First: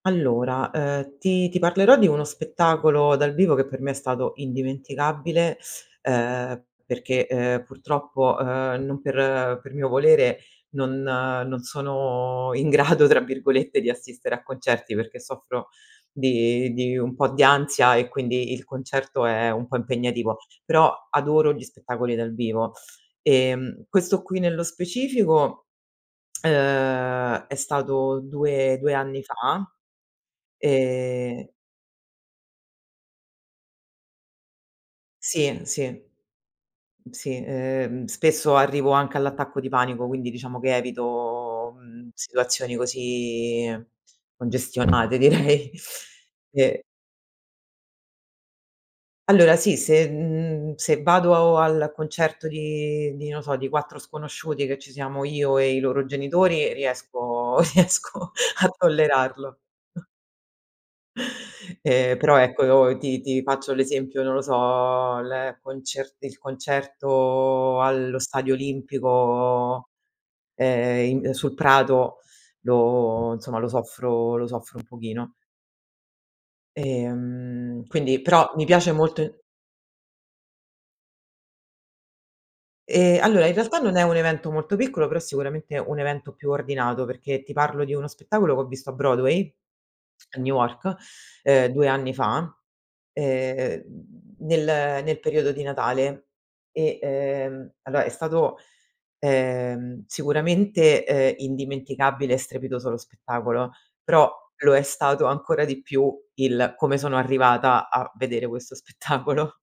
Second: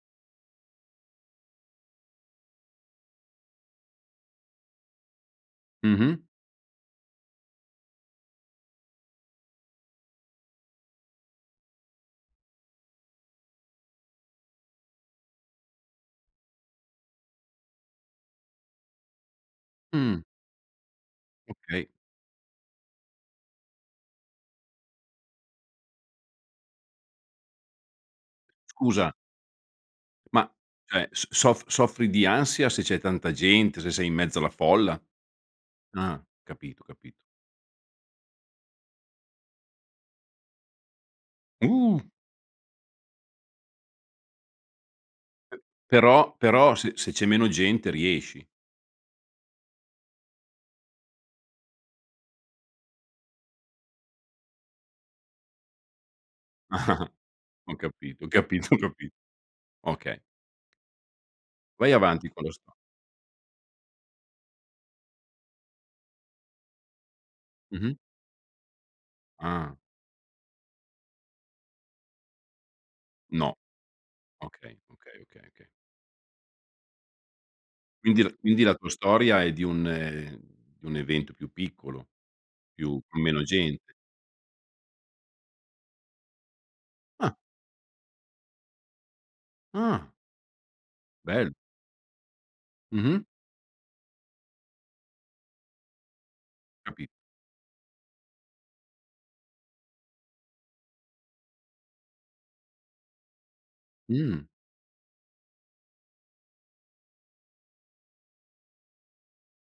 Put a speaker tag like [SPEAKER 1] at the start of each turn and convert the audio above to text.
[SPEAKER 1] Allora, ehm, ti ti parlerò di uno spettacolo dal vivo che per me è stato indimenticabile,
[SPEAKER 2] Mh-mh.
[SPEAKER 1] ehm, perché, ehm, purtroppo, ehm, non per per mio volere, non "non sono in grado" tra virgolette di assistere a concerti perché soffro di di un po' di ansia e quindi il concerto è un po'
[SPEAKER 2] Mh.
[SPEAKER 1] impegnativo. Però adoro gli
[SPEAKER 2] Okay.
[SPEAKER 1] spettacoli dal vivo. Ehm, questo qui nello specifico, ehm, è stato 2- 2
[SPEAKER 2] Scusa
[SPEAKER 1] anni fa.
[SPEAKER 2] ma, cioè, s
[SPEAKER 1] Ehm
[SPEAKER 2] sof soffri di ansia se c'è tanta gente, se sei in mezzo alla folla?
[SPEAKER 1] Sì, sì.
[SPEAKER 2] Ah, capito, capito.
[SPEAKER 1] Sì, ehm, spesso arrivo anche all'attacco di panico, quindi diciamo che evito,
[SPEAKER 2] Uh!
[SPEAKER 1] uhm, situazioni così congestionate
[SPEAKER 2] Uhm,
[SPEAKER 1] direi.
[SPEAKER 2] però però
[SPEAKER 1] E
[SPEAKER 2] se se c'è meno gente riesci?
[SPEAKER 1] Allora sì, se mhmm, se vado al concerto di di non so, di 4 sconosciuti che ci siamo io e i loro genitori riesco
[SPEAKER 2] Ho capito,
[SPEAKER 1] riesco
[SPEAKER 2] capis
[SPEAKER 1] a
[SPEAKER 2] ho capi
[SPEAKER 1] tollerarlo.
[SPEAKER 2] okay. Vai
[SPEAKER 1] Ehm,
[SPEAKER 2] avanti
[SPEAKER 1] però
[SPEAKER 2] con la sto
[SPEAKER 1] ecco, ti ti faccio l'esempio, non lo so, l concer il concerto
[SPEAKER 2] Mh-mh.
[SPEAKER 1] allo stadio
[SPEAKER 2] Ah!
[SPEAKER 1] Olimpico, ehm, in sul prato lo
[SPEAKER 2] No.
[SPEAKER 1] insomma lo soffro lo
[SPEAKER 2] Okay,
[SPEAKER 1] soffro un
[SPEAKER 2] okay,
[SPEAKER 1] pochino.
[SPEAKER 2] okay, okay.
[SPEAKER 1] Ehm, quindi
[SPEAKER 2] Quindi l
[SPEAKER 1] però
[SPEAKER 2] quindi
[SPEAKER 1] mi
[SPEAKER 2] la tua
[SPEAKER 1] piace molt
[SPEAKER 2] storia è di un ehm, di un evento più piccolo, più
[SPEAKER 1] Ehm,
[SPEAKER 2] con meno
[SPEAKER 1] allora in realtà
[SPEAKER 2] gente.
[SPEAKER 1] non è un evento molto piccolo, però sicuramente un evento più ordinato,
[SPEAKER 2] Ah.
[SPEAKER 1] perché ti parlo di uno spettacolo che ho visto a Broadway,
[SPEAKER 2] Ah.
[SPEAKER 1] a New York,
[SPEAKER 2] Bell
[SPEAKER 1] ehm, 2 anni fa,
[SPEAKER 2] Mh-mh.
[SPEAKER 1] ehm, nel nel periodo di Natale. E,
[SPEAKER 2] Capi.
[SPEAKER 1] ehm, allora è stato, ehm, sicuramente, ehm, indimenticabile e strepitoso lo spettacolo, però
[SPEAKER 2] Mh.
[SPEAKER 1] lo è stato ancora di più il come sono arrivata a vedere questo spettacolo.